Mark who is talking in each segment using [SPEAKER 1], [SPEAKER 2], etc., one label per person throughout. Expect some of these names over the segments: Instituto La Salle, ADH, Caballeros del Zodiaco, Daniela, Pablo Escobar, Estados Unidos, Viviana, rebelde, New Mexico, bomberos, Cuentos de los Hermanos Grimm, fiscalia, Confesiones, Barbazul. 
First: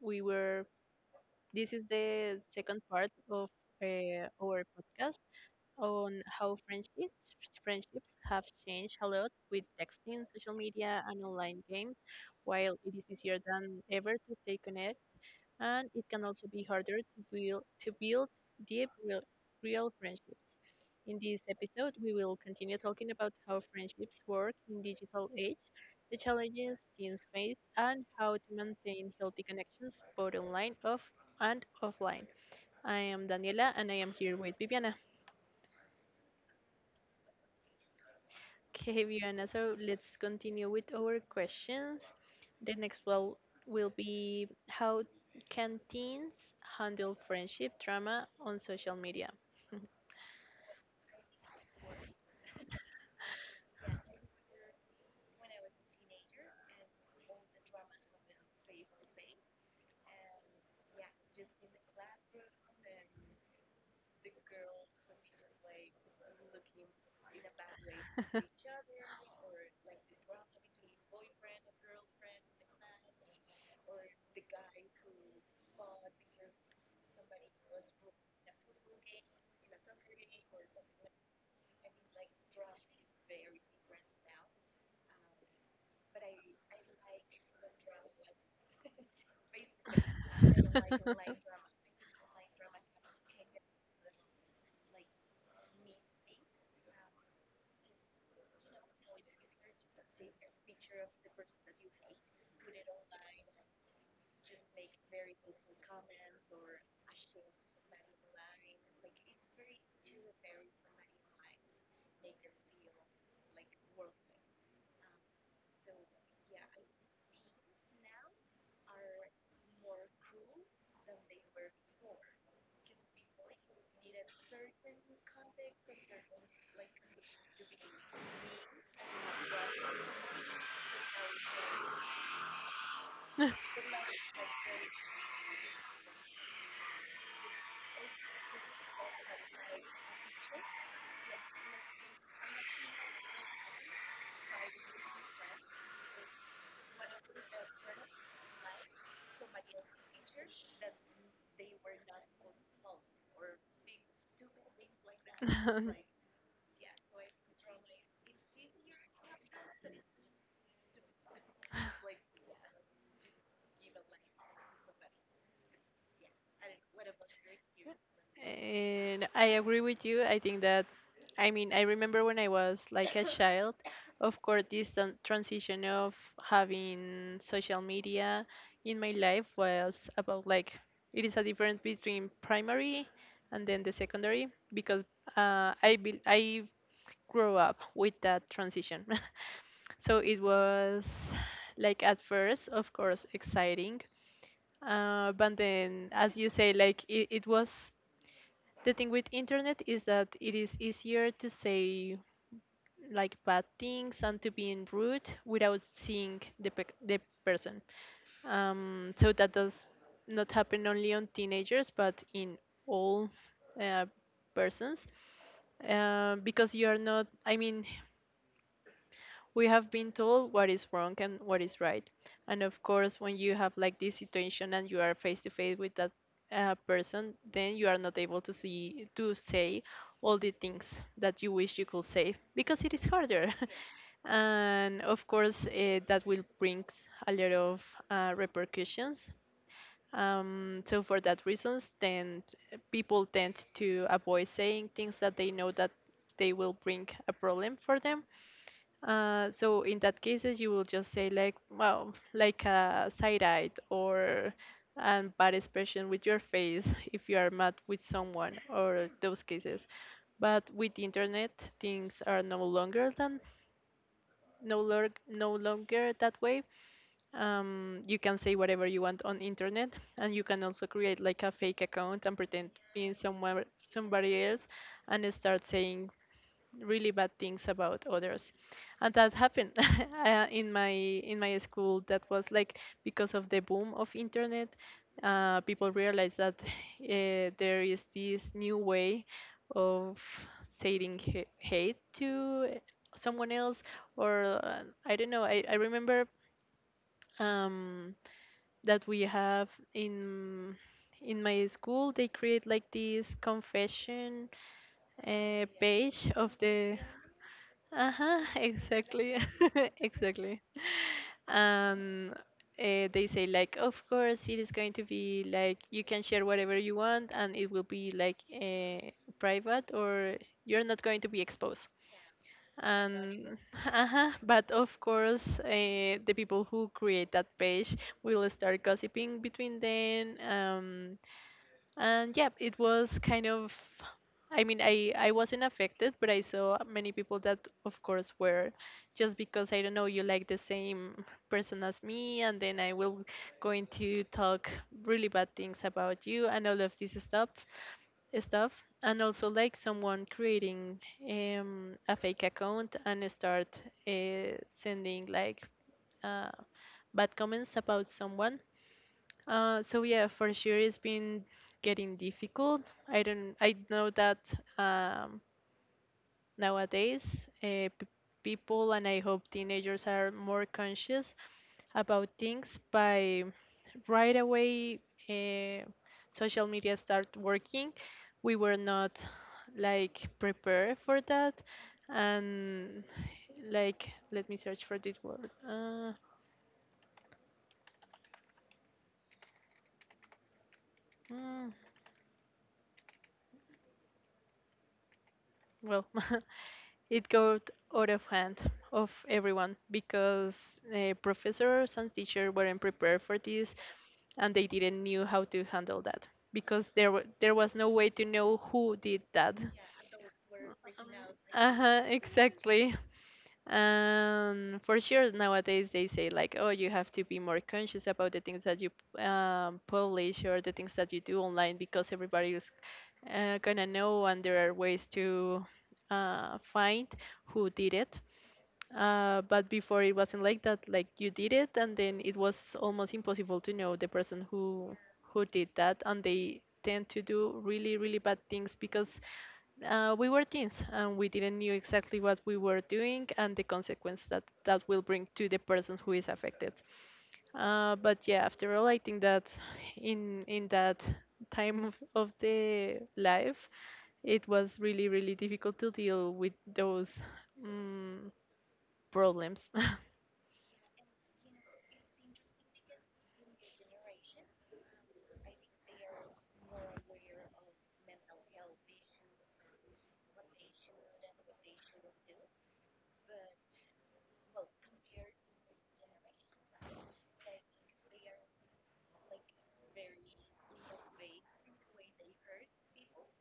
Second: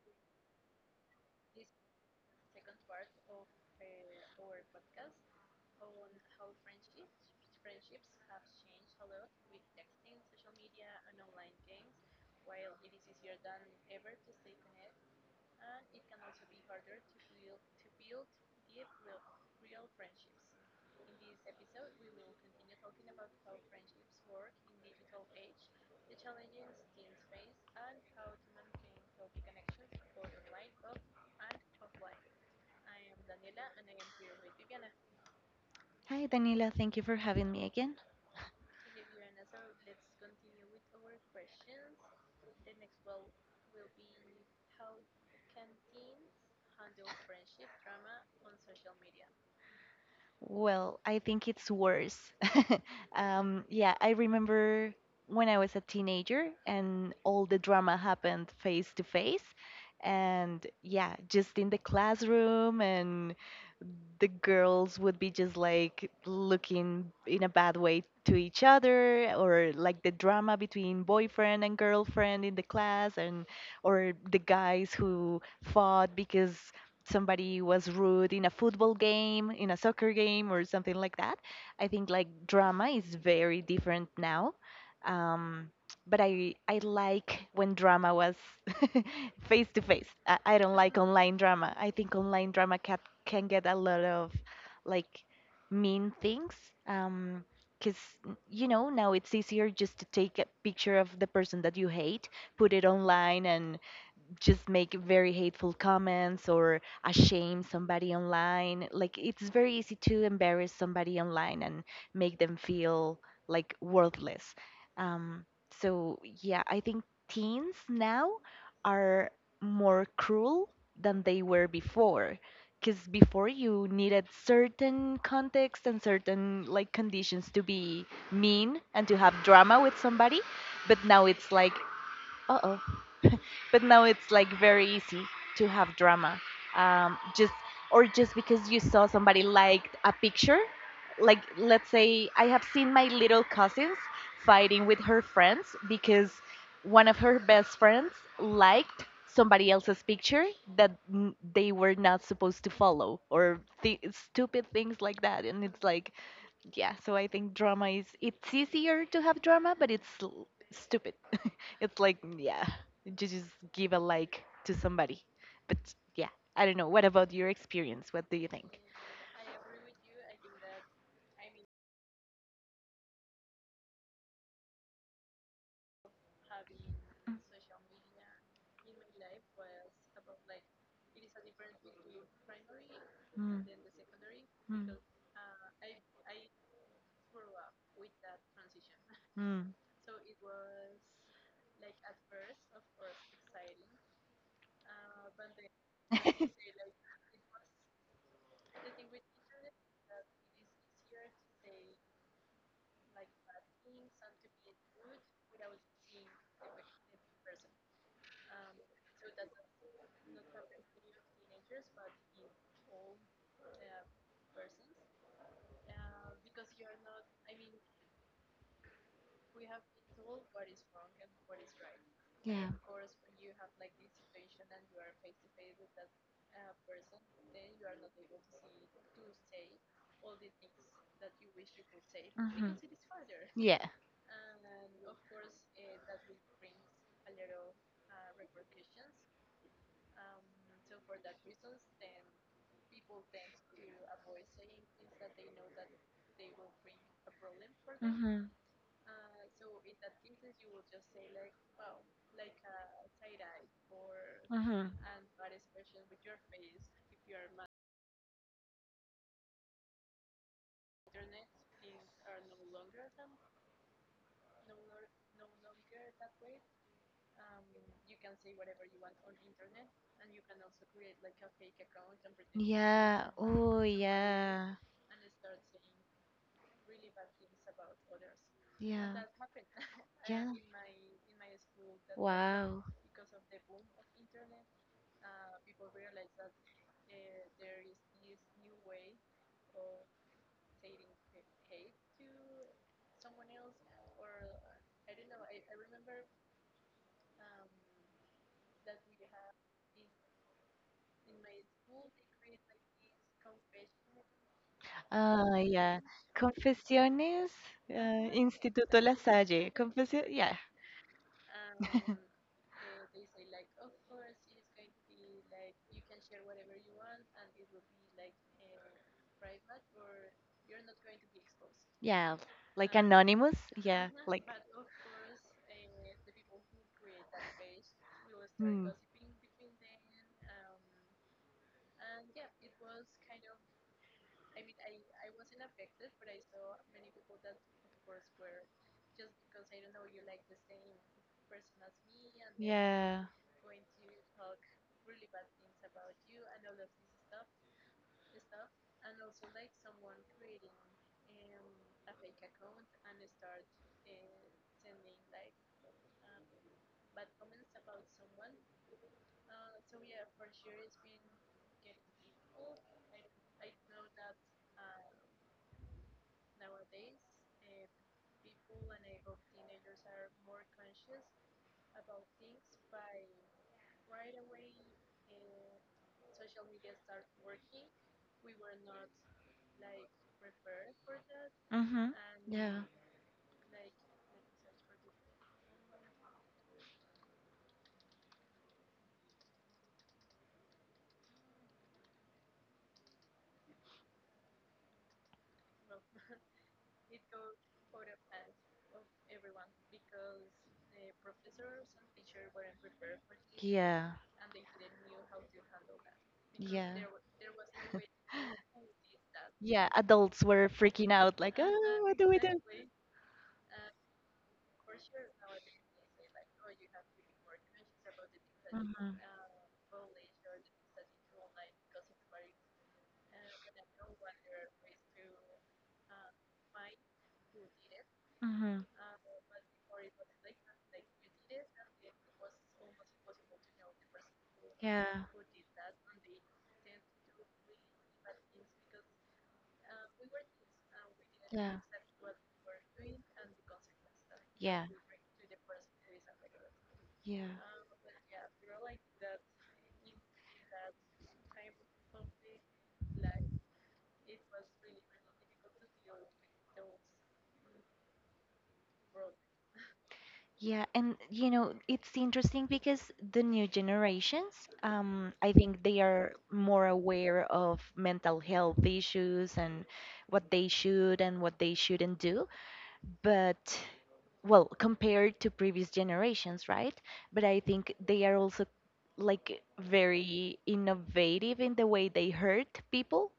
[SPEAKER 1] We were This is the second part of our podcast on how friendships have changed a lot with texting, social media, and online games. While it is easier than ever to stay connected, and it can also be harder to build deep, real friendships. In this episode, we will continue talking about how friendships work in digital age, the challenges teens face, and how to maintain healthy connections both online off and offline. I am Daniela, and I am here with Viviana.
[SPEAKER 2] Hi, Daniela. Thank you for having me again.
[SPEAKER 1] Okay, Viviana, so let's continue with our questions. The next one will be how can teens handle friendship drama on social media?
[SPEAKER 2] Well, I think it's worse. Yeah, I remember when I was a teenager and all the drama happened face to face. And yeah, just in the classroom, and the girls would be just like looking in a bad way to each other, or like the drama between boyfriend and girlfriend in the class, and or the guys who fought because somebody was rude in a football game in a soccer game or something like that. I think like drama is very different now. um, but I like when drama was face to face. I don't like online drama. I think online drama can get a lot of like mean things. Um, because now it's easier just to take a picture of the person that you hate, put it online, and just make very hateful comments, or shame somebody online. Like it's very easy to embarrass somebody online and make them feel like worthless. Um, so yeah, I think teens now are more cruel than they were before. Because before you needed certain context and certain like conditions to be mean and to have drama with somebody, but now it's like, uh oh, but now it's like very easy to have drama, um, just just because you saw somebody liked a picture, like let's say I have seen my little cousins fighting with her friends because one of her best friends liked somebody else's picture that they were not supposed to follow, or stupid things like that. And it's like, yeah, so I think drama is it's easier to have drama, but it's stupid. It's like, yeah, just give a like to somebody. But yeah, I don't know. What about your experience? What do you think?
[SPEAKER 1] And I agree with you. I think that, I mean, I remember when I was like a child, of course, this transition of having social media in my life was about like it is a difference between primary and
[SPEAKER 2] Mm,
[SPEAKER 1] then the secondary
[SPEAKER 2] mm,
[SPEAKER 1] because I grew up with that transition.
[SPEAKER 2] mm.
[SPEAKER 1] So it was like at first, of course, exciting. But then, as you say, like it was the thing with internet is that it is easier to say like bad things and to be rude without seeing the person, so that does not happen only on teenagers but in all uh, persons, because you are not, I mean, we have been told what is wrong and what is right, and
[SPEAKER 2] Yeah.
[SPEAKER 1] of course when you have like this situation and you are face to face with that person, then you are not able to see to say all the things that you wish you could say
[SPEAKER 2] Mhm.
[SPEAKER 1] because it is harder.
[SPEAKER 2] Yeah.
[SPEAKER 1] And of course that will bring a lot of repercussions, so for that reasons then people tend to avoid saying things that they know that they will bring a problem for them,
[SPEAKER 2] Mhm.
[SPEAKER 1] so in that cases, you will just say like, well, like a side eye or
[SPEAKER 2] Mhm.
[SPEAKER 1] an bad expression with your face if you are mad with someone or those cases. But with the internet, things are no longer that way. You can say whatever you want on internet, and you can also create like a fake account and pretend being
[SPEAKER 2] Yeah.
[SPEAKER 1] somewhere
[SPEAKER 2] Oh,
[SPEAKER 1] somebody else
[SPEAKER 2] yeah.
[SPEAKER 1] and start saying really bad things about others,
[SPEAKER 2] Yeah.
[SPEAKER 1] and that happened.
[SPEAKER 2] Yeah.
[SPEAKER 1] In my school, that was like
[SPEAKER 2] Wow.
[SPEAKER 1] because of the boom of internet, people realized that there is this new way of saying hate to someone else. Or I don't know I remember um, that we have in my school they create like this confession
[SPEAKER 2] Ah, yeah.
[SPEAKER 1] page of the—
[SPEAKER 2] Confesiones,
[SPEAKER 1] Uh-huh,
[SPEAKER 2] Instituto La
[SPEAKER 1] exactly.
[SPEAKER 2] Salle. Confession, yeah,
[SPEAKER 1] Exactly. And they say like of course it is going to be like you can share whatever you want and it will be like private or you're not going to be exposed.
[SPEAKER 2] yeah. Like
[SPEAKER 1] And
[SPEAKER 2] Anonymous, yeah,
[SPEAKER 1] uh-huh,
[SPEAKER 2] like.
[SPEAKER 1] but of course the people who create that page will start
[SPEAKER 2] Hmm.
[SPEAKER 1] gossiping between them, and yeah, it was kind of, I mean, I wasn't affected but I saw many people that of course were, just because I don't know, you like the same person as me and then I will
[SPEAKER 2] Yeah.
[SPEAKER 1] going to talk really bad things about you and all of this stuff, and also like someone creating a fake account and start sending like uh, bad comments about someone. So yeah, for sure it's been getting difficult. I don't, I know that um, nowadays uh, p- people, and I hope teenagers, are more conscious about things by right away uh, social media start working. We were not like prepared for that.
[SPEAKER 2] Mm-hmm. Yeah.
[SPEAKER 1] And like let me search for this word. Mm, well, it got out of hand of everyone because professors and teachers weren't prepared for this
[SPEAKER 2] Yeah.
[SPEAKER 1] and they didn't knew how to handle that because
[SPEAKER 2] Yeah.
[SPEAKER 1] there was no way to know who did that.
[SPEAKER 2] Yeah. Adults were freaking out, like,
[SPEAKER 1] Uh-huh,
[SPEAKER 2] oh, what do we do?
[SPEAKER 1] exactly. And for sure nowadays they say like, oh, you have to be more conscious about the things that you
[SPEAKER 2] Mm-hmm.
[SPEAKER 1] publish or the things that you do online because everybody is gonna know, and there are ways to find who did it.
[SPEAKER 2] Mm-hmm.
[SPEAKER 1] But before it wasn't like that. Like you did it, and then it was almost impossible to know the person
[SPEAKER 2] Yeah.
[SPEAKER 1] who did that, and they tend to do really really bad things because we were teens and we didn't
[SPEAKER 2] Yeah.
[SPEAKER 1] knew
[SPEAKER 2] Yeah.
[SPEAKER 1] exactly what we were doing and the consequence that that will bring to the person who is affected.
[SPEAKER 2] Yeah.
[SPEAKER 1] But yeah, after all I think that in that time of the life, it was really really difficult to deal with those um, problems.
[SPEAKER 2] Yeah, and it's interesting because the new generations, I think they are more aware of mental health issues and what they should and what they shouldn't do. But well, compared to previous generations, right? But I think they are also like very innovative in the way they hurt people.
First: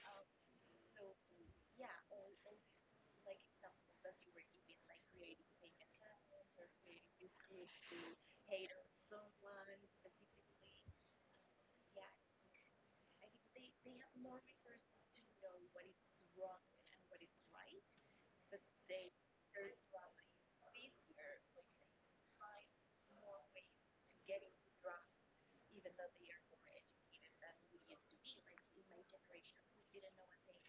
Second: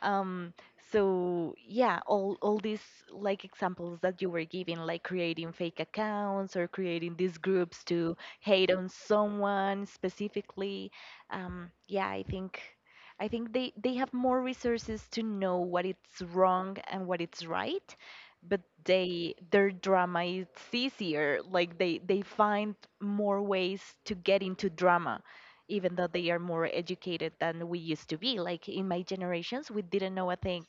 [SPEAKER 2] um so yeah, all these like examples that you were giving, like creating fake accounts or creating these groups to hate on someone specifically. Yeah, I think they have more resources to know what it's wrong and what it's right, but they their drama is easier. Like they find more ways to get into drama even though they are more educated than we used to be. Like in my generations, we didn't know a thing.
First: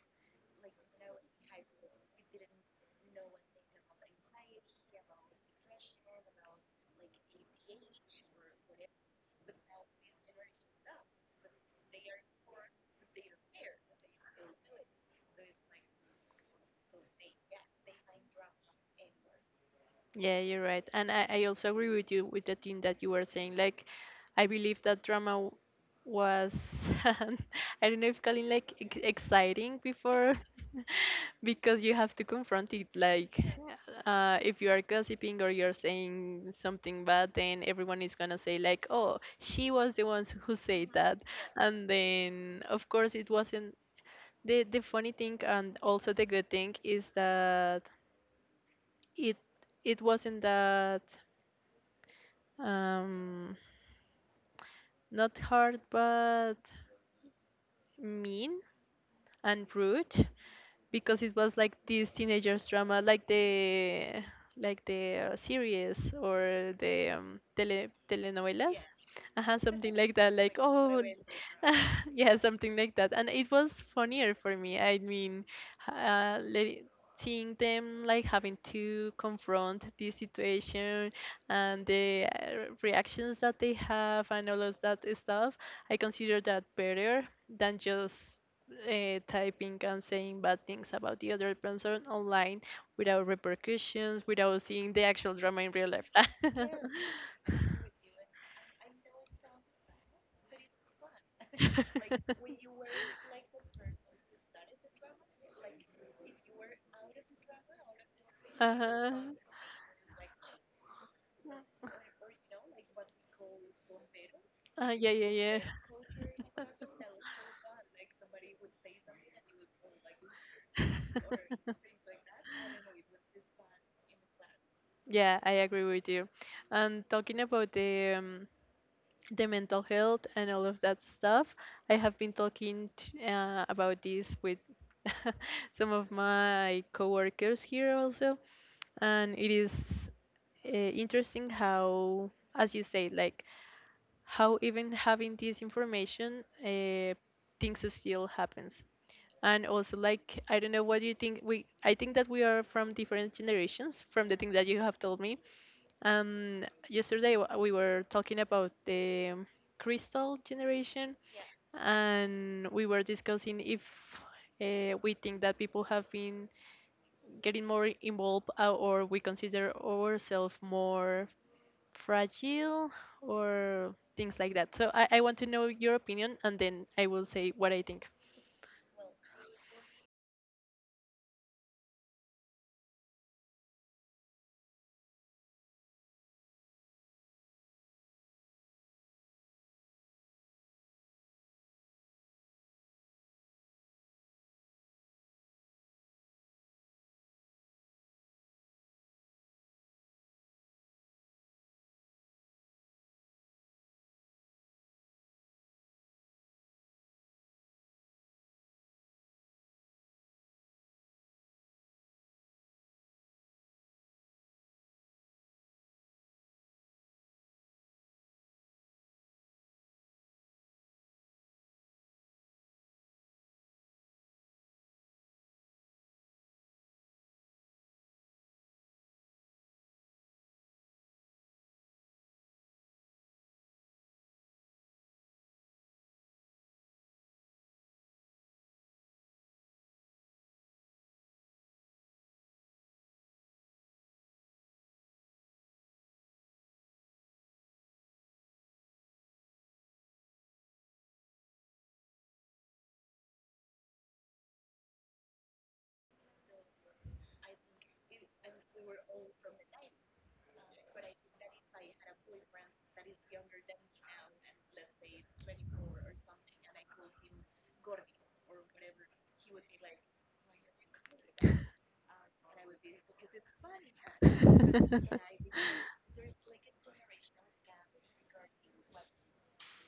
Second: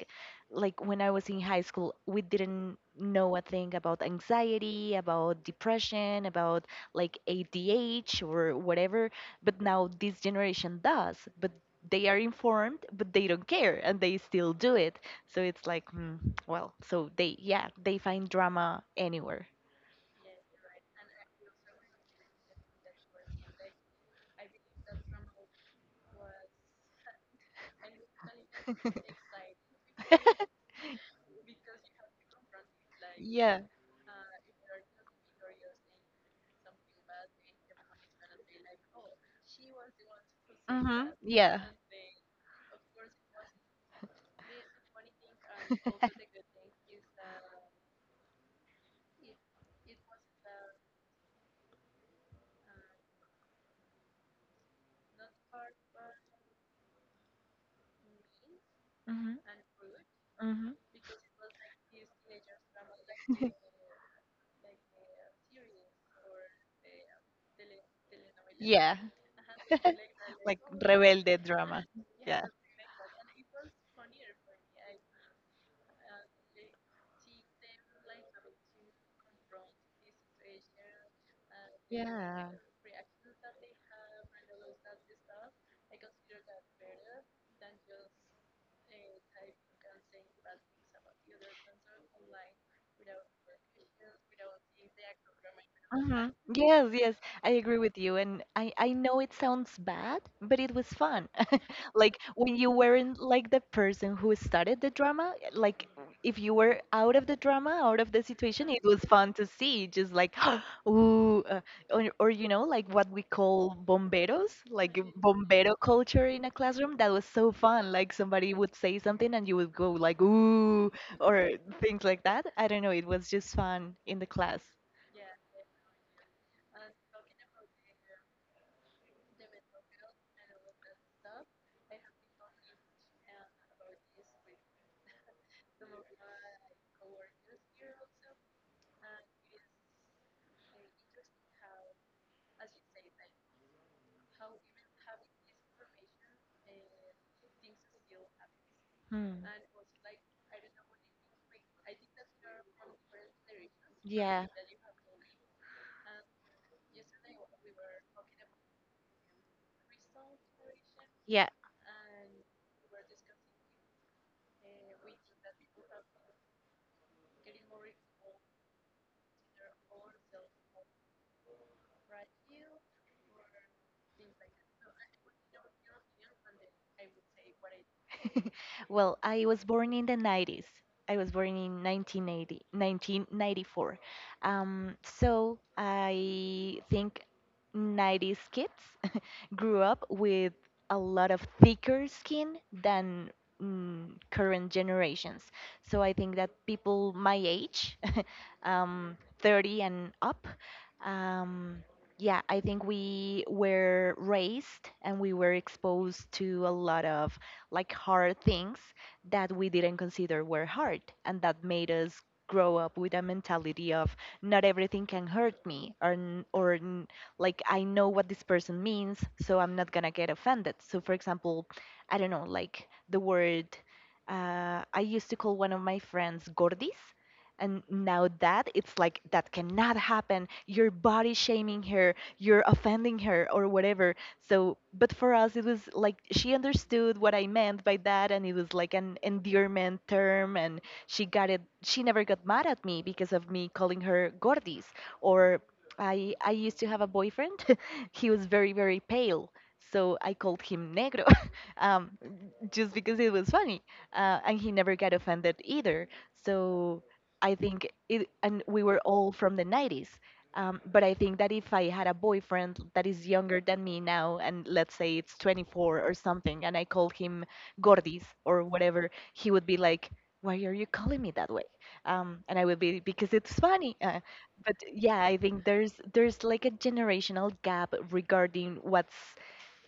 [SPEAKER 2] Like when I was in high school, we didn't know a thing about anxiety, about depression, about like ADH or whatever. But now this generation does. But they are informed, but they don't care and they still do it. So it's like, well, so they, yeah, they find drama anywhere.
[SPEAKER 1] Yeah, you're right. And I also agree with you with the thing that you were saying like I believe that drama was I don't know if calling like exciting before, because you have to confront it like,
[SPEAKER 2] Yeah.
[SPEAKER 1] if you are gossiping or you're saying something bad, then everyone is gonna say like, oh, she was the ones who said
[SPEAKER 2] Mhm.
[SPEAKER 1] that.
[SPEAKER 2] Yeah.
[SPEAKER 1] And then of course it wasn't, the funny thing, and also the good thing, is that it it wasn't that um not hard but mean
[SPEAKER 2] Mhm.
[SPEAKER 1] and rude,
[SPEAKER 2] Mhm.
[SPEAKER 1] because it was like this teenagers drama, like the series or the telenovelas,
[SPEAKER 2] Yeah.
[SPEAKER 1] something like that, like,
[SPEAKER 2] Like
[SPEAKER 1] oh!
[SPEAKER 2] rebelde drama.
[SPEAKER 1] Yeah,
[SPEAKER 2] Yeah.
[SPEAKER 1] something like that. And it was funnier for me, I mean, uh, let- seeing them like having to confront this situation and the
[SPEAKER 2] Yeah.
[SPEAKER 1] reactions that they have and all of that stuff. I consider that better than just typing and saying bad things about the other person online without repercussions, without seeing the actual drama in real life.
[SPEAKER 2] Yes, yes, I agree with you. And I know it sounds bad, but it was fun. Like when you weren't like the person who started the drama, like if you were out of the drama, out of the situation, it was fun
[SPEAKER 1] Uh-huh.
[SPEAKER 2] to see, just like ooh, or, like what we call bomberos,
[SPEAKER 1] Uh,
[SPEAKER 2] like
[SPEAKER 1] yeah, yeah, yeah.
[SPEAKER 2] bombero culture in a classroom. That was so fun. Like somebody would say something and you would go like ooh, or things like that. I don't know, it was just fun in the class.
[SPEAKER 1] Yeah, I agree with you. And talking about the mental health and all of that stuff, I have been about this with some of my coworkers here also, and it is interesting how, as you say, like how even having this information, things still happens.
[SPEAKER 2] Hmm.
[SPEAKER 1] And also, like, I don't know what do you think. We I think that we are from different generations. From the
[SPEAKER 2] Yeah.
[SPEAKER 1] thing that you have told me, yesterday we were talking about the crystal generation,
[SPEAKER 2] Yeah,
[SPEAKER 1] and we were discussing if we think that people have been getting more involved, or we consider ourselves more fragile, or things like that. So I want to know your opinion, and then I will say what I think.
[SPEAKER 2] well, I was born in the 90s. I was born in 1980, 1994. So I think 90s kids grew up with a lot of thicker skin than mm, current generations. So I think that people my age, 30 and up. Um, yeah, I think we were raised and we were exposed to a lot of like hard things that we didn't consider were hard, and that made us grow up with a mentality of not everything can hurt me, or like I know what this person means, so I'm not gonna get offended. So, for example, I don't know, like the word, I used to call one of my friends gordis, and now that it's like that cannot happen. You're body shaming her, you're offending her, or whatever. So, but for us, it was like she understood what I meant by that, and it was like an endearment term, and she got it. She never got mad at me because of me calling her Gordis. Or I used to have a boyfriend. He was very, very pale. So I called him Negro, um, just because it was funny, and he never got offended either. So I think it, and we were all from the 90s. But I think that if I had a boyfriend that is younger than me now, and let's say it's 24 or something, and I called him Gordis or whatever, he would be like, "Why are you calling me that way?" And I would be because it's funny. But yeah, I think there's like a generational gap regarding what's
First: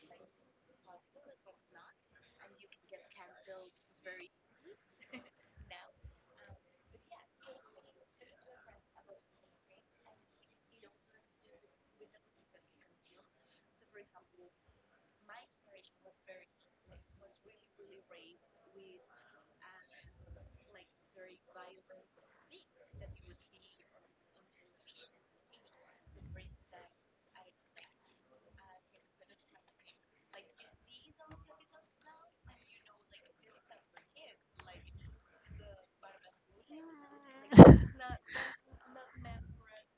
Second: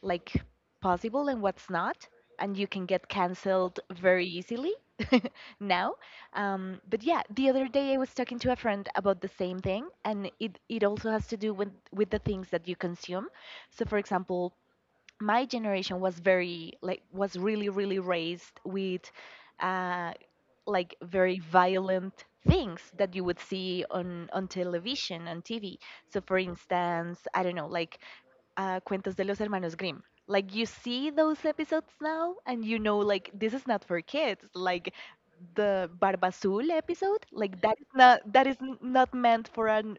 [SPEAKER 2] like possible and what's not, and you can get canceled very easily now. But yeah, the other day I was talking to a friend about the same thing, and it also has to do with the things that you consume. So, for example, my generation was very like, was really really raised with, uh, like very violent things that you would see on television on TV. So for instance, I don't know, like, Cuentos de los Hermanos Grimm. Like you see those episodes now, and you know like this is not for kids. Like the Barbazul episode, like that is not that is n- not meant for an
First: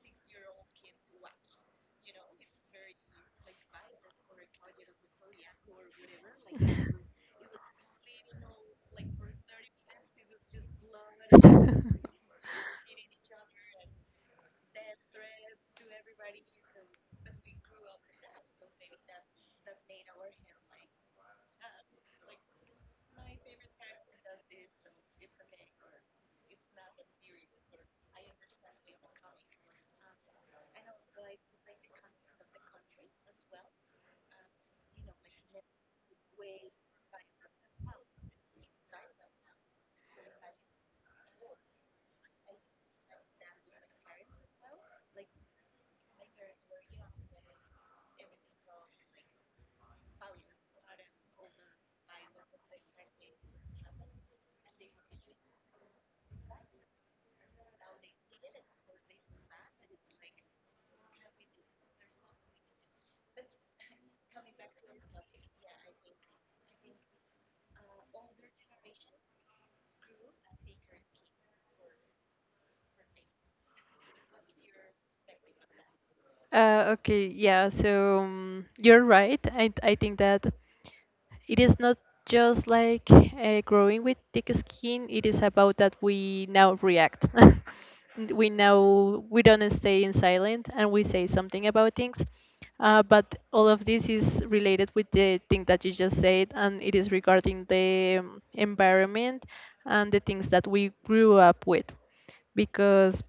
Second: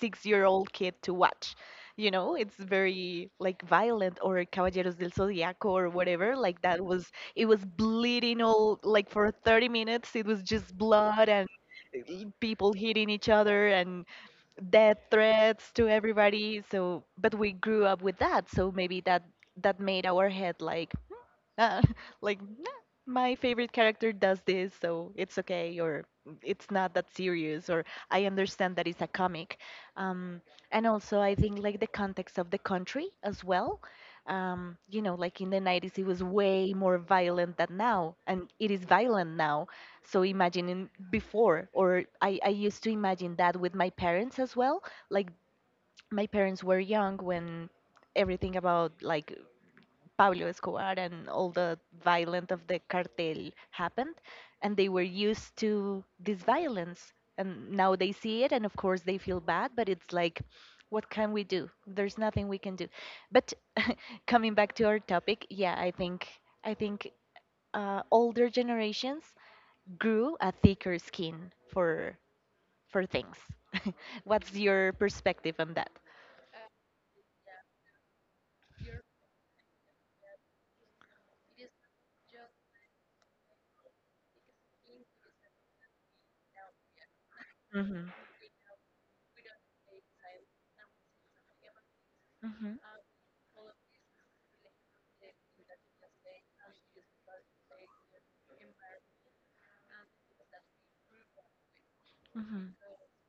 [SPEAKER 2] 6-year-old kid to watch. You know, it's very like violent, or Caballeros del Zodiaco or whatever. Like that was it was bleeding all like for 30 minutes. It was just blood and people hitting each other and death threats to everybody. So, but we grew up with that, so maybe that made our head like, uh, like, "Nah, my favorite character does this, so it's okay," or, "it's not that serious," or, "I understand that it's a comic." um, and also I think like the context of the country as well. Like in the 90s it was way more violent than now, and it is violent now. So imagining before, or I used to imagine that with my parents as well. Like my parents were young when everything about like Pablo Escobar and all the violence of the cartel happened, and they were used to this violence, and now they see it, and of course they feel bad, but it's like, what can we do? There's nothing we can do. But coming back to our topic, yeah, I think, I think older generations grew a thicker skin for things. What's your perspective on that?
[SPEAKER 1] Okay, yeah, so you're right. I think that it is not just like growing with thick skin, it is about that we now react.
[SPEAKER 2] Mhm,
[SPEAKER 1] We now, we don't stay in silent and we say something about things.
[SPEAKER 2] mhm,
[SPEAKER 1] But all of this is related with the thing that you just said, and it is regarding the environment and the things that we grew up with,
[SPEAKER 2] mhm,
[SPEAKER 1] because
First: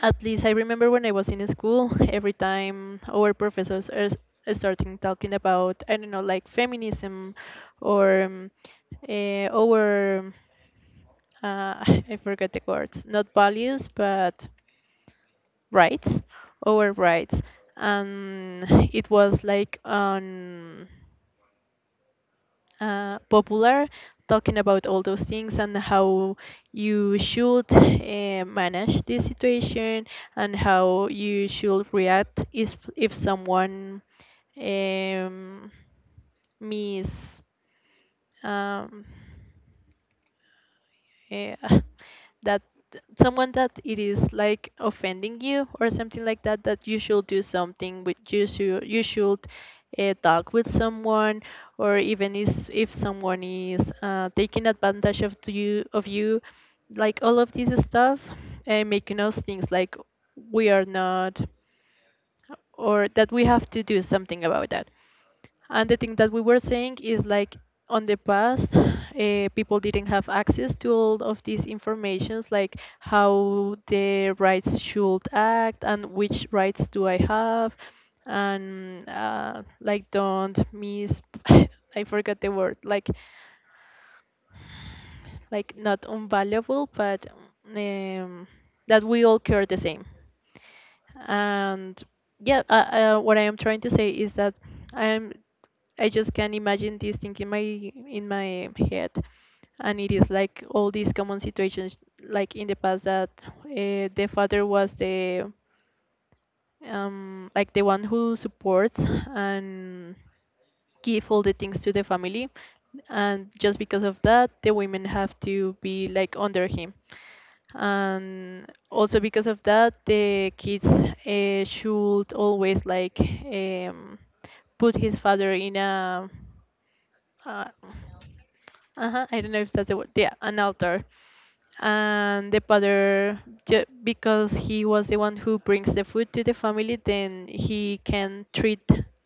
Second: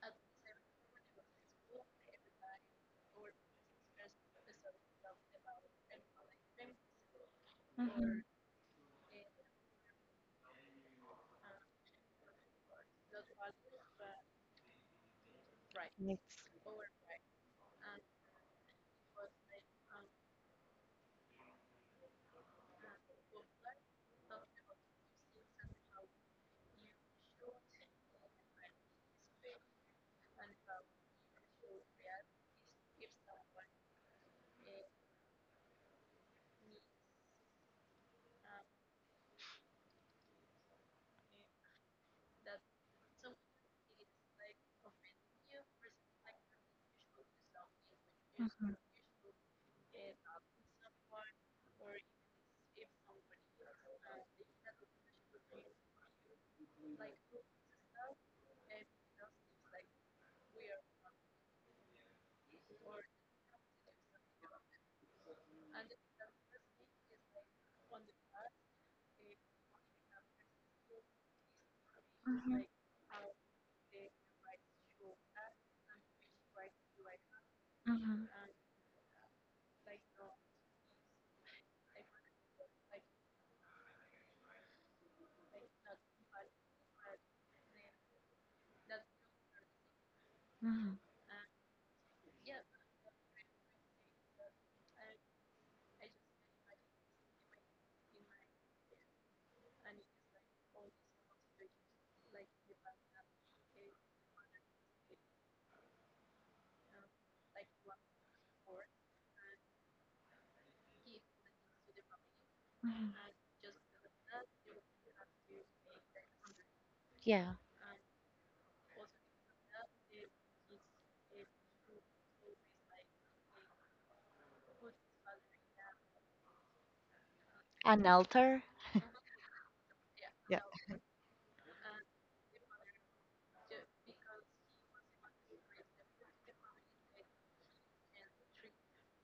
[SPEAKER 1] at least I remember when I was in school, every time our professors are starting talking about, I don't know, like feminism or
[SPEAKER 2] mhm.
[SPEAKER 1] uh, our, uh, I forget the words, not values, but rights,
[SPEAKER 2] It's-
[SPEAKER 1] our rights. And it was like on popular talking about all those things and how you should manage this situation and how you should react if someone um, miss um, eh, that someone that it is like offending you or something like that, that you should do something with
[SPEAKER 2] mhm,
[SPEAKER 1] you should talk with someone, or even is if someone is taking advantage of you, like all of this stuff, and making us things like we are not, or that we have to do something about that. And the thing that we were saying is like, on the past, people didn't have access to all of these informations, like how the rights should act and which rights do I have, and like don't miss. I forgot the word. Like not unvaluable, but um, that we all care the same.
[SPEAKER 2] mhm,
[SPEAKER 1] And yeah what I am trying to say is that I am I just can imagine this thing in my head, and it is like all these common situations like in the past that the father was the like the one who supports and give all the things to the family,
[SPEAKER 2] mhm.
[SPEAKER 1] and just because of that the women have to be like under him,
[SPEAKER 2] Yeah.
[SPEAKER 1] and also because of that the kids should always like um, put his father in a uh,
[SPEAKER 2] An altar?
[SPEAKER 1] uh-huh, I don't know if that's the word, yeah, an altar. And the father, because he was the one who brings the food to the family, then he can treat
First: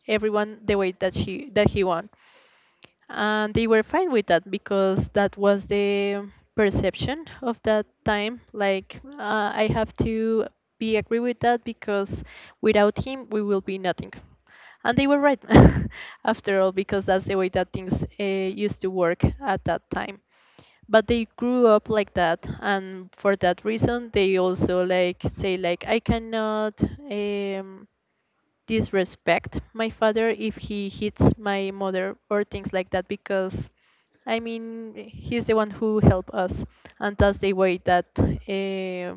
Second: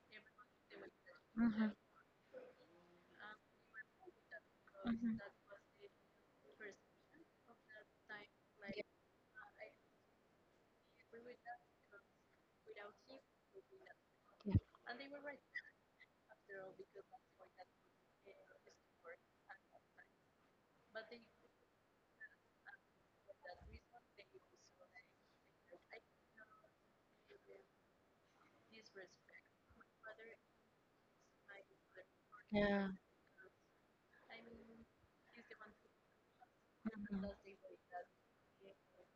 [SPEAKER 1] everyone the way that she
[SPEAKER 2] Hmm,
[SPEAKER 1] that
[SPEAKER 2] hmm.
[SPEAKER 1] he wants. And they were fine with that because that was the perception of that time. Like, I have to be agree with that because without him we will be nothing. And they were right after all, because that's the way that things used to work at that time. But they grew up like that, and for that reason they also like say like I cannot um, disrespect my father if he hits my mother or
[SPEAKER 2] Yeah. Yeah.
[SPEAKER 1] things
[SPEAKER 2] Yeah.
[SPEAKER 1] like that, because I mean, he's the one who helped us, and that's the way that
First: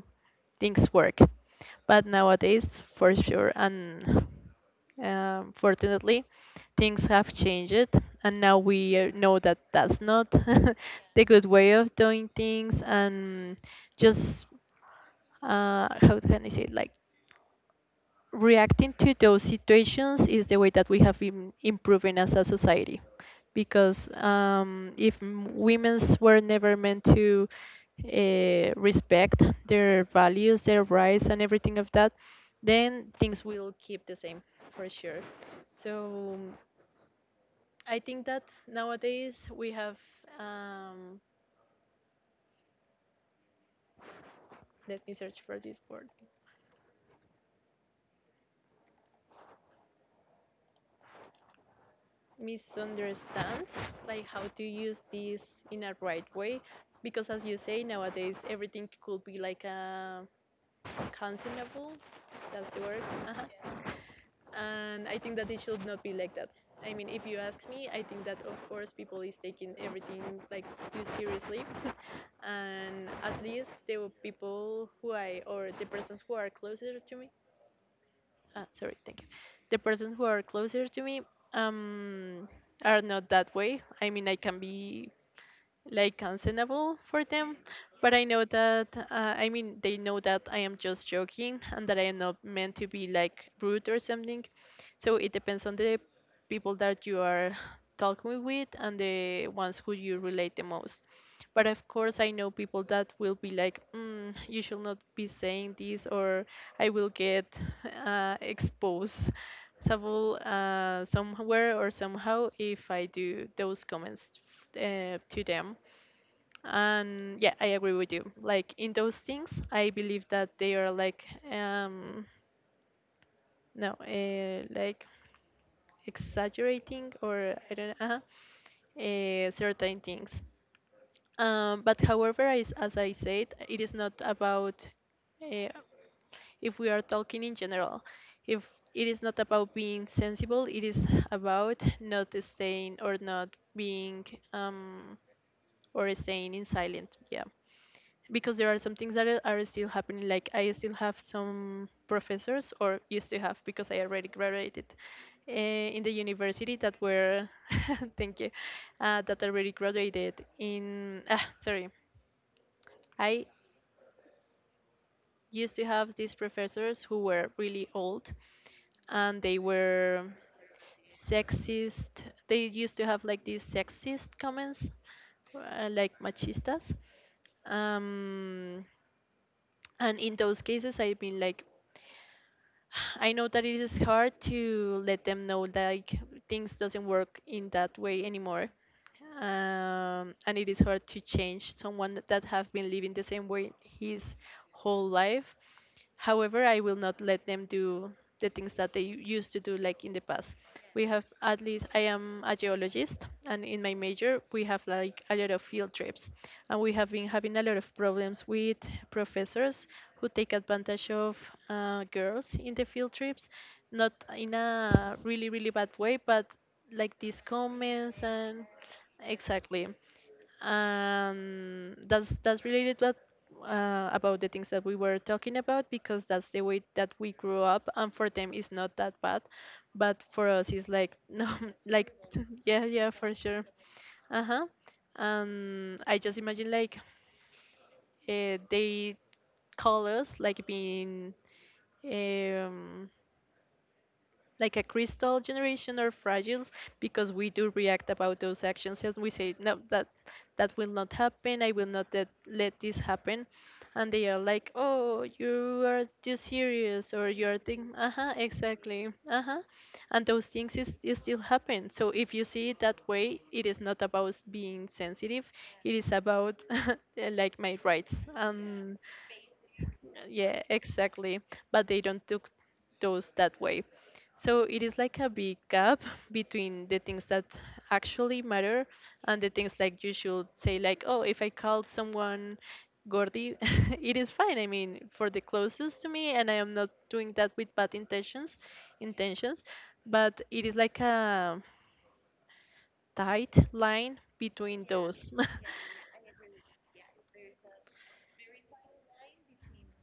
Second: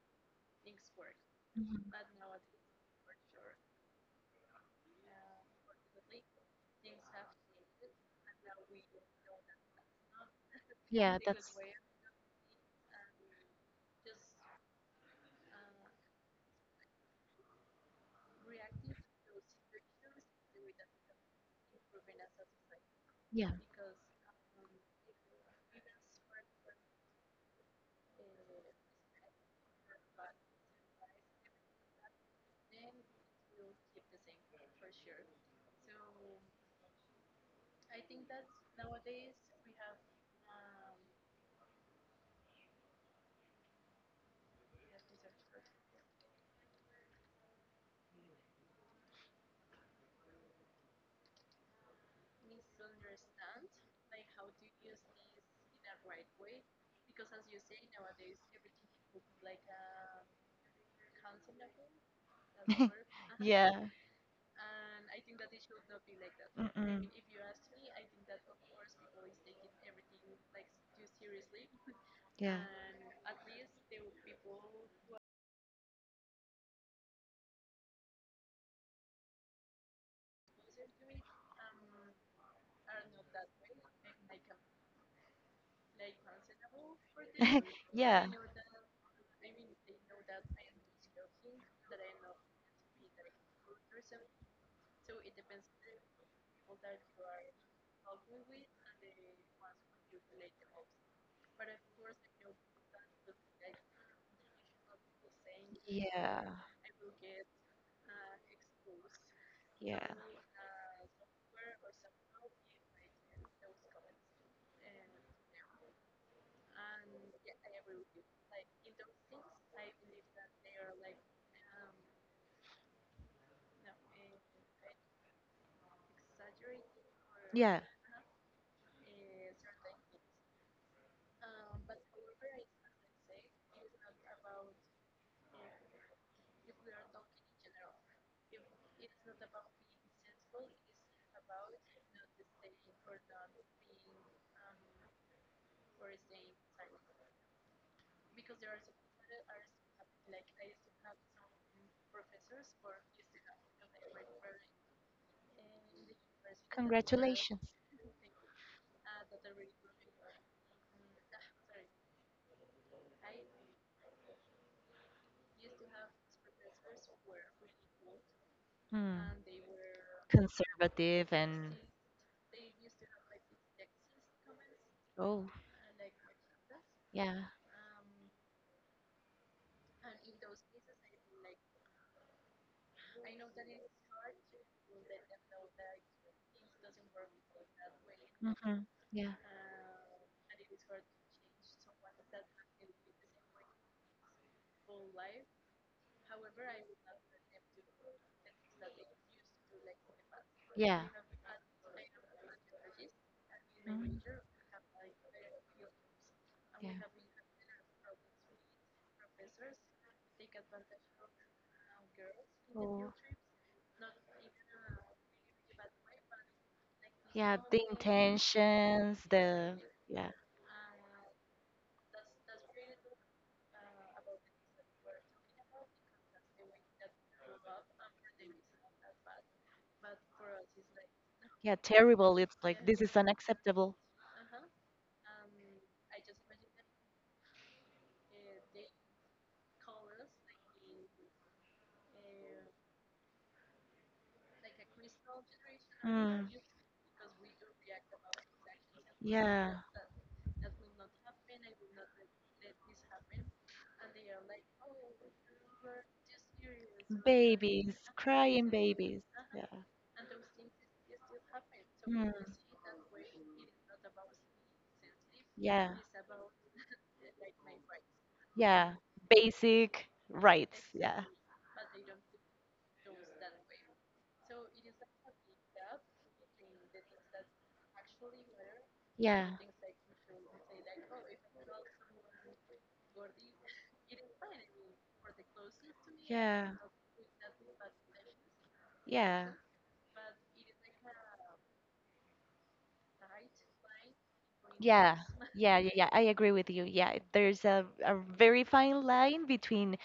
[SPEAKER 1] things work.
[SPEAKER 2] Mhm, mhm.
[SPEAKER 1] But nowadays, for sure, and fortunately, things have changed, and now we know that that's not
[SPEAKER 2] Yeah,
[SPEAKER 1] the
[SPEAKER 2] that,
[SPEAKER 1] good way of doing things. And just how can I say it? Like, reacting to those situations is the way that we have been improving as a society,
[SPEAKER 2] yeah.
[SPEAKER 1] because if women's were never meant to respect their values, their rights, and everything of that, then things will keep the same, for sure. So I think that nowadays we have um, let me search for this word, misunderstand like how to use this in a right way, because as you say, nowadays everything could be like a consumable. That's the word. uh
[SPEAKER 2] Yeah.
[SPEAKER 1] and I think that it should not be like that. I mean, if you ask me, I think that of course people is taking everything like too seriously.
[SPEAKER 2] Mm-mm. Yeah.
[SPEAKER 1] And at least the people who I, or the persons who are closer to me, sorry, thank you. The persons who are closer to me um, are not that way. I mean, I can be like untenable for them. But I
[SPEAKER 2] yeah.
[SPEAKER 1] know that I mean, they know that I am just joking and that I am not meant to be like rude or something. So it depends on the people that you are talking with and the ones who you relate the most. But of course, I know people that will be like, mm, "You should not be saying this,"
[SPEAKER 2] Yeah.
[SPEAKER 1] or "I will get exposed." Some
[SPEAKER 2] Yeah.
[SPEAKER 1] somewhere or somehow if I do those comments to them. And yeah, I agree with you, like in those things I believe that they are like um no like exaggerating or I
[SPEAKER 2] Yeah.
[SPEAKER 1] don't know uh, certain things. But however, as I said, it is not about uh, if we are talking in general, if it is not about being sensible, it is about not staying or not being um or staying in silent. Yeah. Because there are some things that are still happening. Like, I still have some professors, or used to have, because I already graduated uh, in the university, that were
[SPEAKER 2] Congratulations.
[SPEAKER 1] thank you. That already graduated in, ah, sorry, I used to have these professors who were really old,
[SPEAKER 2] Hmm.
[SPEAKER 1] and they were
[SPEAKER 2] Conservative and.
[SPEAKER 1] sexist. They used to have like these sexist comments,
[SPEAKER 2] Oh.
[SPEAKER 1] like machistas.
[SPEAKER 2] Yeah.
[SPEAKER 1] um and in those cases, I've been like I know that it is hard to let them know like things doesn't work in that way anymore.
[SPEAKER 2] Hmm. Yeah.
[SPEAKER 1] And it is hard to change someone that have been living the same way his whole life. However, I will not let them do the things that they used to do like in the past.
[SPEAKER 2] Yeah.
[SPEAKER 1] We have, at least I am a geologist, and in my
[SPEAKER 2] Mm.
[SPEAKER 1] major we have like a lot of field trips, and we have been having a lot of problems with professors who take advantage of girls in the field
[SPEAKER 2] Oh.
[SPEAKER 1] trips. Not in a really really bad way, but like these
[SPEAKER 2] Yeah, the
[SPEAKER 1] comments and
[SPEAKER 2] intentions, the.
[SPEAKER 1] exactly.
[SPEAKER 2] Yeah,
[SPEAKER 1] And that's related what about the things that we were talking about, because that's the way that we grew up, and for them it's not that bad, but for us it's like no.
[SPEAKER 2] yeah,
[SPEAKER 1] Like
[SPEAKER 2] terrible. It's like
[SPEAKER 1] yeah,
[SPEAKER 2] this
[SPEAKER 1] yeah,
[SPEAKER 2] is
[SPEAKER 1] for sure.
[SPEAKER 2] unacceptable.
[SPEAKER 1] Uh-huh. And I just imagine like they call us like being um like a crystal generation or
[SPEAKER 2] Mm,
[SPEAKER 1] fragiles, because we do react about those actions and we say
[SPEAKER 2] yeah,
[SPEAKER 1] no, that that will not happen. I will not let this happen. And they are like, oh, you are too serious or you are
[SPEAKER 2] babies,
[SPEAKER 1] thinking. Uh-huh,
[SPEAKER 2] crying
[SPEAKER 1] exactly.
[SPEAKER 2] babies.
[SPEAKER 1] Uh-huh.
[SPEAKER 2] Yeah.
[SPEAKER 1] And those things is still happen. So
[SPEAKER 2] Mm,
[SPEAKER 1] if you see it that way, it is not about being sensitive,
[SPEAKER 2] yeah,
[SPEAKER 1] it is about like my rights.
[SPEAKER 2] yeah,
[SPEAKER 1] And
[SPEAKER 2] basic
[SPEAKER 1] yeah,
[SPEAKER 2] rights. Yeah,
[SPEAKER 1] exactly. But they don't took those that way. So it is like a big gap between the things that actually matter and
[SPEAKER 2] yeah,
[SPEAKER 1] the things like you should say like, oh, if I call someone Gordy, it is fine. I mean, for the closest to me, and I
[SPEAKER 2] yeah,
[SPEAKER 1] am not doing that with bad intentions,
[SPEAKER 2] yeah.
[SPEAKER 1] intentions, but it is like a tight line between
[SPEAKER 2] Yeah,
[SPEAKER 1] those.
[SPEAKER 2] yeah, yeah, yeah. I agree with you. Yeah, there's a very fine line between.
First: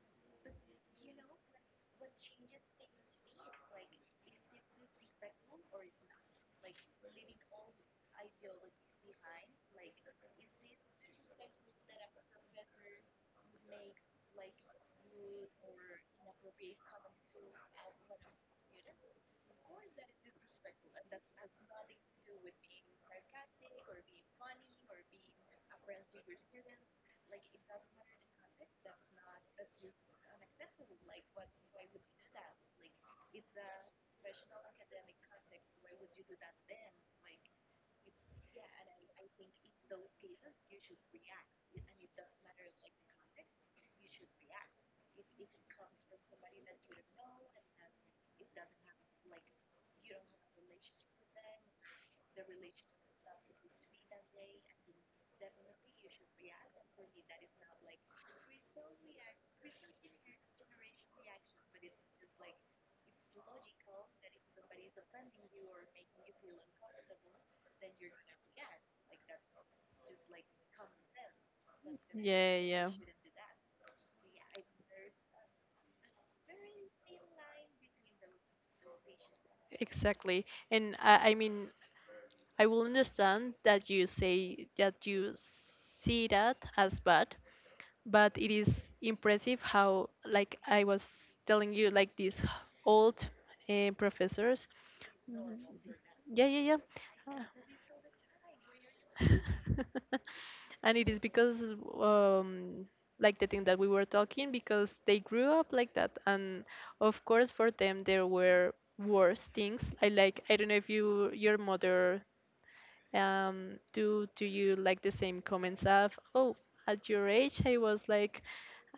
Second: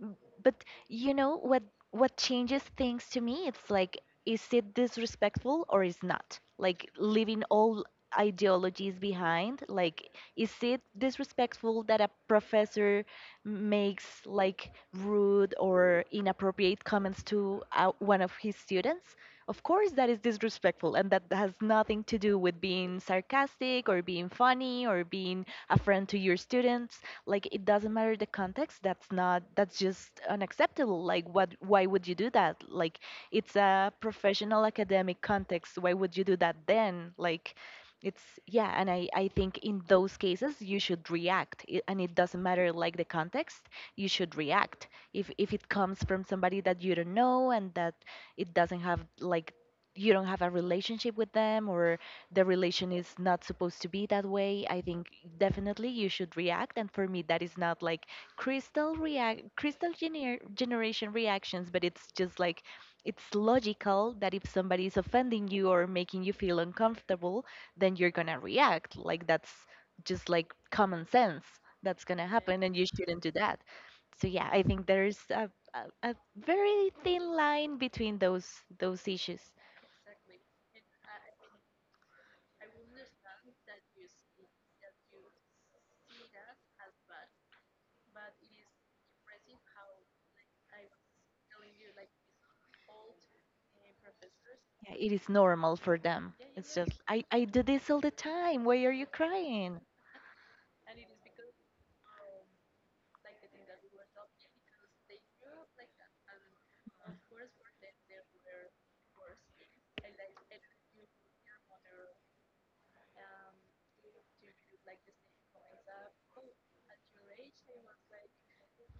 [SPEAKER 2] M- But you know what changes things to me? It's like, is it disrespectful or is not? Like, leaving all ideologies behind. Like, is it disrespectful that a professor makes like rude or inappropriate comments to, one of his students? Of course, that is disrespectful, and that has nothing to do with being sarcastic or being funny or being a friend to your students. Like it doesn't matter the context. That's not, that's just unacceptable. Like, what, why would you do that? Like, it's a professional academic context, why would you do that then? Like, it's yeah. And I think in those cases you should react, and it doesn't matter like the context. You should react if it comes from somebody that you don't know, and that it doesn't have like, you don't have a relationship with them, or the relation is not supposed to be that way. I think definitely you should react. And for me, that is not like crystal react, crystal generation reactions, but it's just like, it's logical that if somebody is offending you or making you feel uncomfortable, then you're gonna react. Like, that's just like common sense, that's gonna
[SPEAKER 1] Yeah,
[SPEAKER 2] happen, and you
[SPEAKER 1] yeah.
[SPEAKER 2] shouldn't do that. So yeah, I think there's a very thin line between those issues.
[SPEAKER 1] Exactly. And I mean, I will understand that you say that you see that as bad, but it is impressive how, like I was telling you, like these old professors.
[SPEAKER 2] Yeah, it is normal for them.
[SPEAKER 1] Yeah, yeah,
[SPEAKER 2] It's
[SPEAKER 1] yeah.
[SPEAKER 2] just I do this all the time. Why are you crying?
[SPEAKER 1] And it is because, um, like the thing that we were talking, because they grew up like that. And of course, for them, there were worse things. I like, I don't know if you, your mother. Do you like the same comments of, oh, at your age I was like,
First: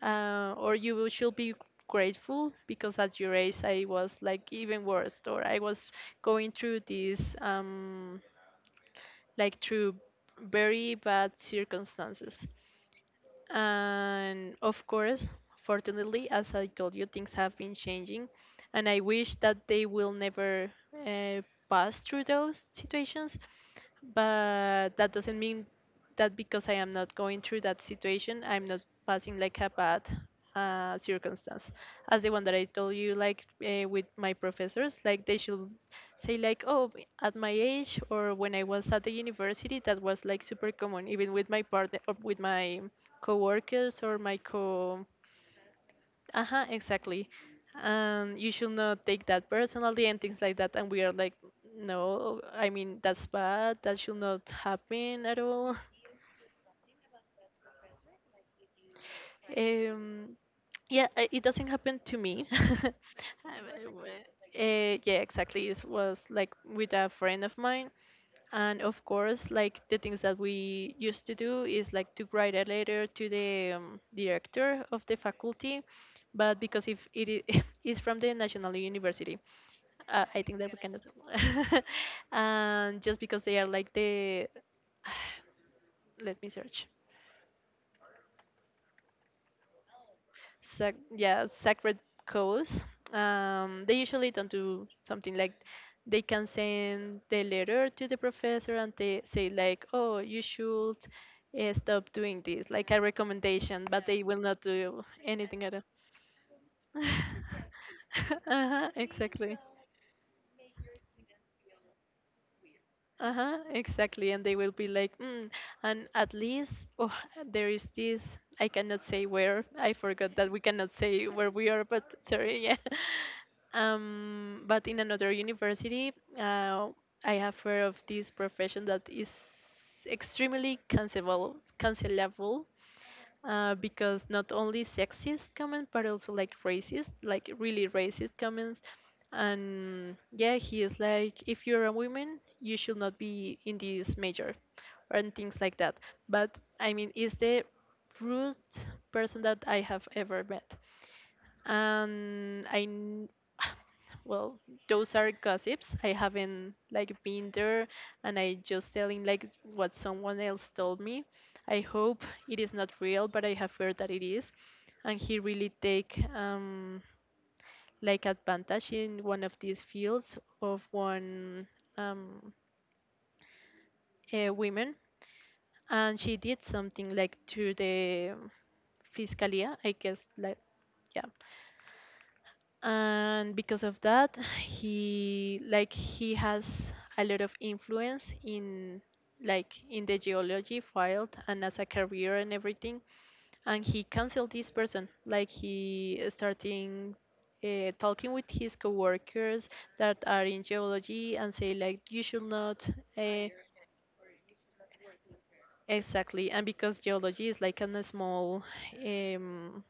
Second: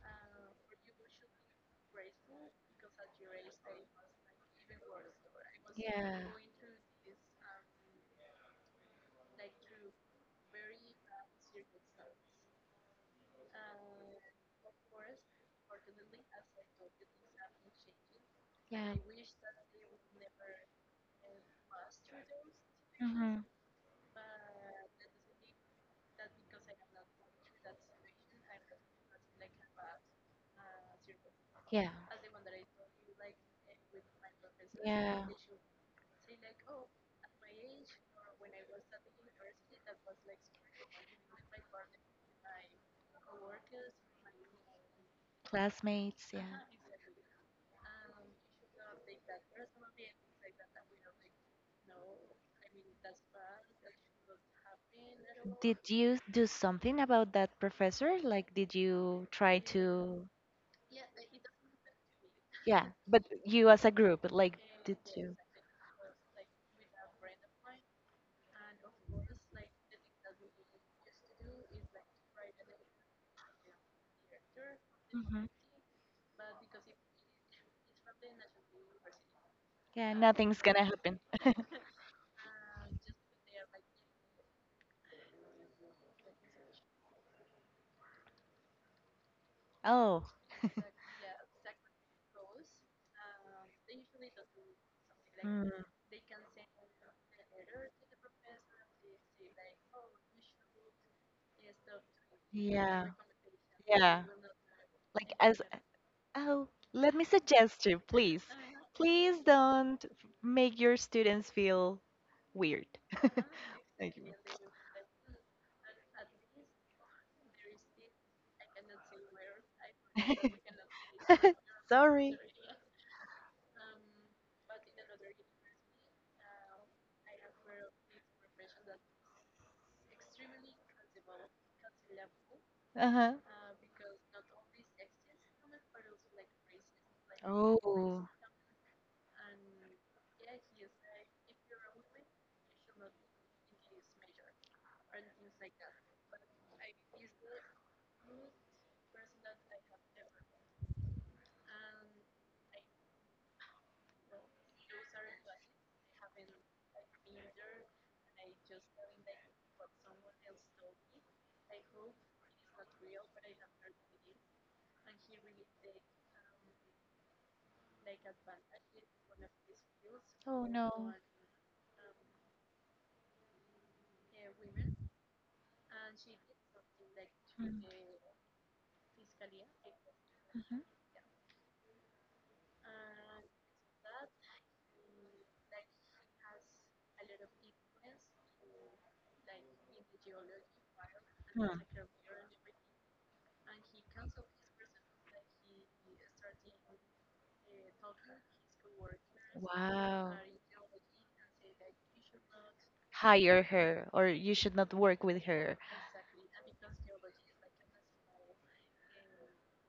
[SPEAKER 1] or you should be grateful because at your age I was like even worse, or I was
[SPEAKER 2] Yeah.
[SPEAKER 1] going through these like through very bad circumstances. And of course, fortunately, as I told you, things have been changing, and
[SPEAKER 2] Yeah.
[SPEAKER 1] I wish that they will never uh, pass through those situations,
[SPEAKER 2] Hmm.
[SPEAKER 1] but that doesn't mean that because I am not going through that situation, I'm not passing like a bad circumstance,
[SPEAKER 2] Yeah.
[SPEAKER 1] as the one that I told you, like with my professors, like
[SPEAKER 2] Yeah.
[SPEAKER 1] they should say like, oh, at my age or when I was at the university, that was like super common, even with my partner, or with my coworkers or my co.
[SPEAKER 2] Classmates, yeah.
[SPEAKER 1] Uh-huh, exactly. And you should not take that personally and things like that, and we are like no, I mean, that's bad, that should not happen at all.
[SPEAKER 2] Did you do something about that professor? Like, did you try to?
[SPEAKER 1] um yeah, it doesn't happen to me.
[SPEAKER 2] Yeah, but you as a group, like, to.
[SPEAKER 1] Yeah, exactly. It was like with a friend of mine, and of course, like the things that we used to do is like to write a letter to the director of the
[SPEAKER 2] Hmm.
[SPEAKER 1] faculty, but because if it is it's from the national university,
[SPEAKER 2] Yeah,
[SPEAKER 1] uh, I think
[SPEAKER 2] nothing's
[SPEAKER 1] that we
[SPEAKER 2] gonna
[SPEAKER 1] can assume.
[SPEAKER 2] happen.
[SPEAKER 1] And just because they are like the, let me search.
[SPEAKER 2] Oh.
[SPEAKER 1] Sac- yeah, sacred cows. They usually don't do something like
[SPEAKER 2] Mm,
[SPEAKER 1] they can send the letter to the professor and they say like, oh, you should stop doing this, like a
[SPEAKER 2] yeah.
[SPEAKER 1] recommendation, but they
[SPEAKER 2] Yeah.
[SPEAKER 1] will not do
[SPEAKER 2] Like as,
[SPEAKER 1] anything at
[SPEAKER 2] oh,
[SPEAKER 1] all.
[SPEAKER 2] let me suggest you, please.
[SPEAKER 1] Uh-huh,
[SPEAKER 2] Please
[SPEAKER 1] exactly.
[SPEAKER 2] don't make your students feel weird.
[SPEAKER 1] Uh-huh,
[SPEAKER 2] Thank
[SPEAKER 1] exactly.
[SPEAKER 2] you.
[SPEAKER 1] And they will be like, mm, and at least, oh, there is this. I cannot say where. I forgot that we cannot say where we are, but
[SPEAKER 2] Sorry.
[SPEAKER 1] sorry, yeah. But in another university, uh, I have heard of this profession that is extremely cancelable
[SPEAKER 2] Uh-huh.
[SPEAKER 1] because not only sexist comments but also like racist, like really
[SPEAKER 2] Oh.
[SPEAKER 1] racist comments. And yeah, he is like, if you're a woman, you should not be in this major, and things like that. But I mean, is the rude person that I have ever met, and well, those are gossips, I haven't like been there, and I just telling like what someone else told me. I hope it is not real, but I have heard that it is. And he really take like advantage in one of these fields of one um a woman, and she did something like to
[SPEAKER 2] Mm.
[SPEAKER 1] the fiscalia, I guess, like,
[SPEAKER 2] Mhm.
[SPEAKER 1] yeah. And because of that, he has a lot of influence in like in the geology field and
[SPEAKER 2] Hmm.
[SPEAKER 1] as a career and everything, and he canceled this person, like he starting talking with his coworkers that
[SPEAKER 2] Wow.
[SPEAKER 1] are in geology and say like you should not uh,
[SPEAKER 2] Hire her, or you should not work with her.
[SPEAKER 1] exactly. And because geology is like a small, um,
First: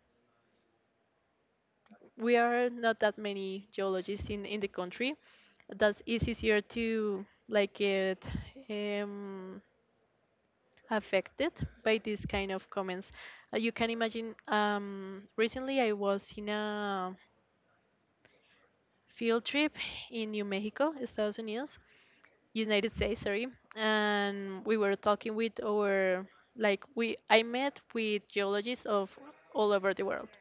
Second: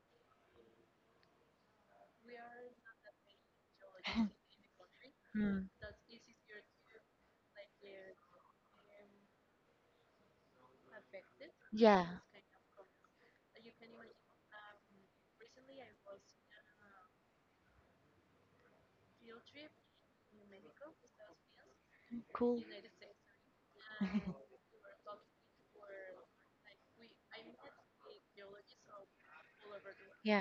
[SPEAKER 1] we are not that many geologists in the country.
[SPEAKER 2] Hmm.
[SPEAKER 1] That is easier to like get um, affected by
[SPEAKER 2] Yeah.
[SPEAKER 1] these kind of comments. You can imagine. Recently, I was in a field trip in New Mexico, Estados Unidos,
[SPEAKER 2] Cool.
[SPEAKER 1] United States, sorry, and we were talking with our like we I met with geologists of all over the world,
[SPEAKER 2] Yeah.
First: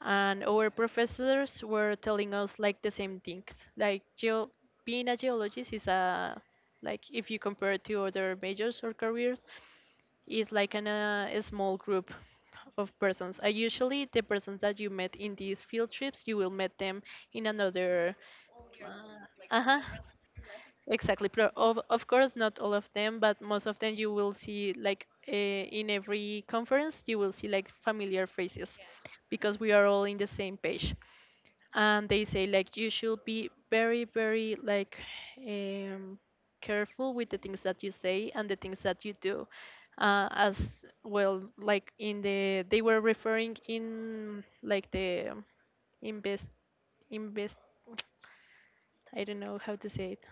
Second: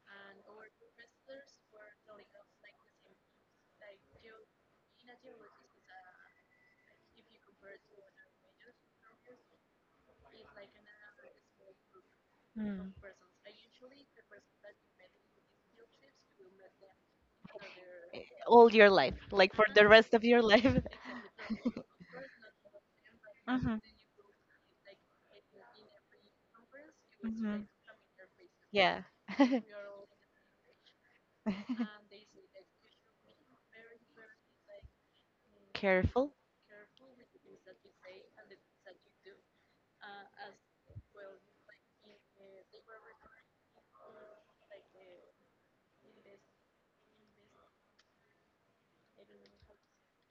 [SPEAKER 1] and our professors were telling us like the same things. Like being a geologist is a like if you compare it to other majors or careers, is like an, a small group
[SPEAKER 2] Mm.
[SPEAKER 1] of persons. Usually the persons that you met in these field trips, you will meet them in another
[SPEAKER 2] All your
[SPEAKER 1] uh,
[SPEAKER 2] life, like for
[SPEAKER 1] uh-huh,
[SPEAKER 2] the rest of your life.
[SPEAKER 1] exactly. Of course, not all of them, but most of
[SPEAKER 2] Mhm.
[SPEAKER 1] them you will see like in every conference, you will see
[SPEAKER 2] Mhm.
[SPEAKER 1] like familiar phrases,
[SPEAKER 2] Yeah.
[SPEAKER 1] because we are all in the same page. And they say like you should be very, very like um,
[SPEAKER 2] Careful,
[SPEAKER 1] careful with the things that you say and the things that you do. As well, like in the, they were referring in like the invest invest. I don't know how to say it.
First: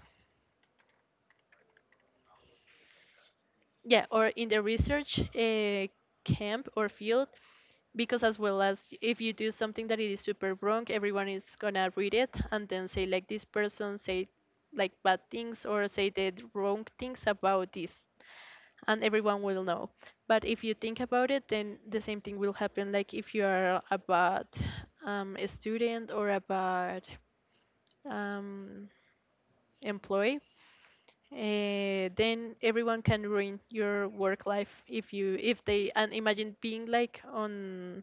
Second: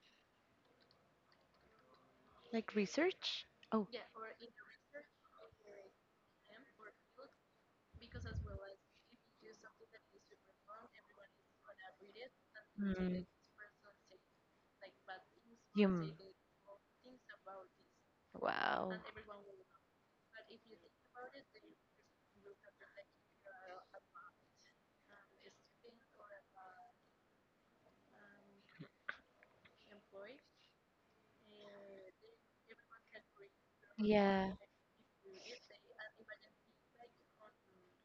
[SPEAKER 2] like research. Oh.
[SPEAKER 1] Yeah, or in the research camp or field, because as well, as if you do something that it is super wrong, everyone is gonna read it and then say
[SPEAKER 2] Mm.
[SPEAKER 1] like this person say like bad things or say
[SPEAKER 2] Yum.
[SPEAKER 1] the wrong things about this.
[SPEAKER 2] Wow.
[SPEAKER 1] And everyone will know. But if you think about it, then the same thing will happen. Like if you are a bad a student, or a bad um, employee, then everyone can ruin your work
[SPEAKER 2] Yeah.
[SPEAKER 1] life if you if they, and imagine being like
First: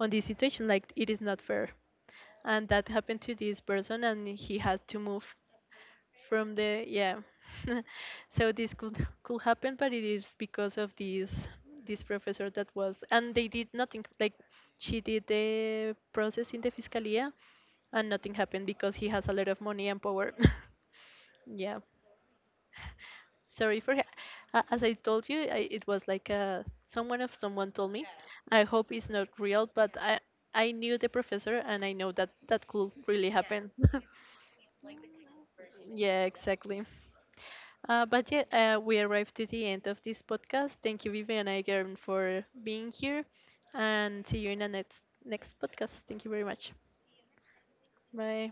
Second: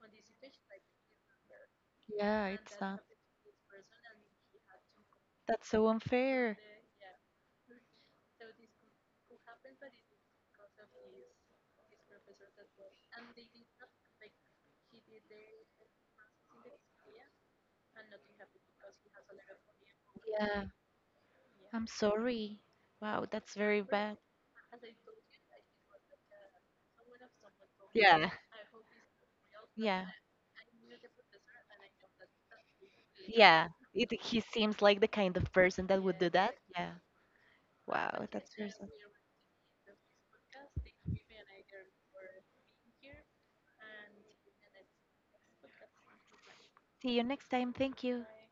[SPEAKER 1] on this situation, like it is not fair.
[SPEAKER 2] Yeah,
[SPEAKER 1] And
[SPEAKER 2] it's
[SPEAKER 1] that
[SPEAKER 2] not.
[SPEAKER 1] happened to this person, and he had to move
[SPEAKER 2] That's so
[SPEAKER 1] from
[SPEAKER 2] unfair.
[SPEAKER 1] the, yeah. So this could happen, but it is because of this this professor that was, and they did nothing. Like, she did the process in the fiscalia, and nothing happened because he has a lot of money and power.
[SPEAKER 2] Yeah.
[SPEAKER 1] Yeah,
[SPEAKER 2] I'm sorry. Wow, that's
[SPEAKER 1] sorry
[SPEAKER 2] very
[SPEAKER 1] for
[SPEAKER 2] bad.
[SPEAKER 1] as I told you, I, it was like uh, someone of someone told me. I hope it's not real, but
[SPEAKER 2] Yeah.
[SPEAKER 1] I knew the professor and I know that that could really
[SPEAKER 2] Yeah.
[SPEAKER 1] happen.
[SPEAKER 2] He seems like the kind of person that would
[SPEAKER 1] Yeah,
[SPEAKER 2] do that.
[SPEAKER 1] exactly.
[SPEAKER 2] Yeah. Wow,
[SPEAKER 1] But yeah,
[SPEAKER 2] that's awesome.
[SPEAKER 1] we arrived to the end of this podcast. Thank you, Vivi, and again for being here, and see you in the next next podcast. Thank you very much.
[SPEAKER 2] See you next time. Thank you.
[SPEAKER 1] Bye.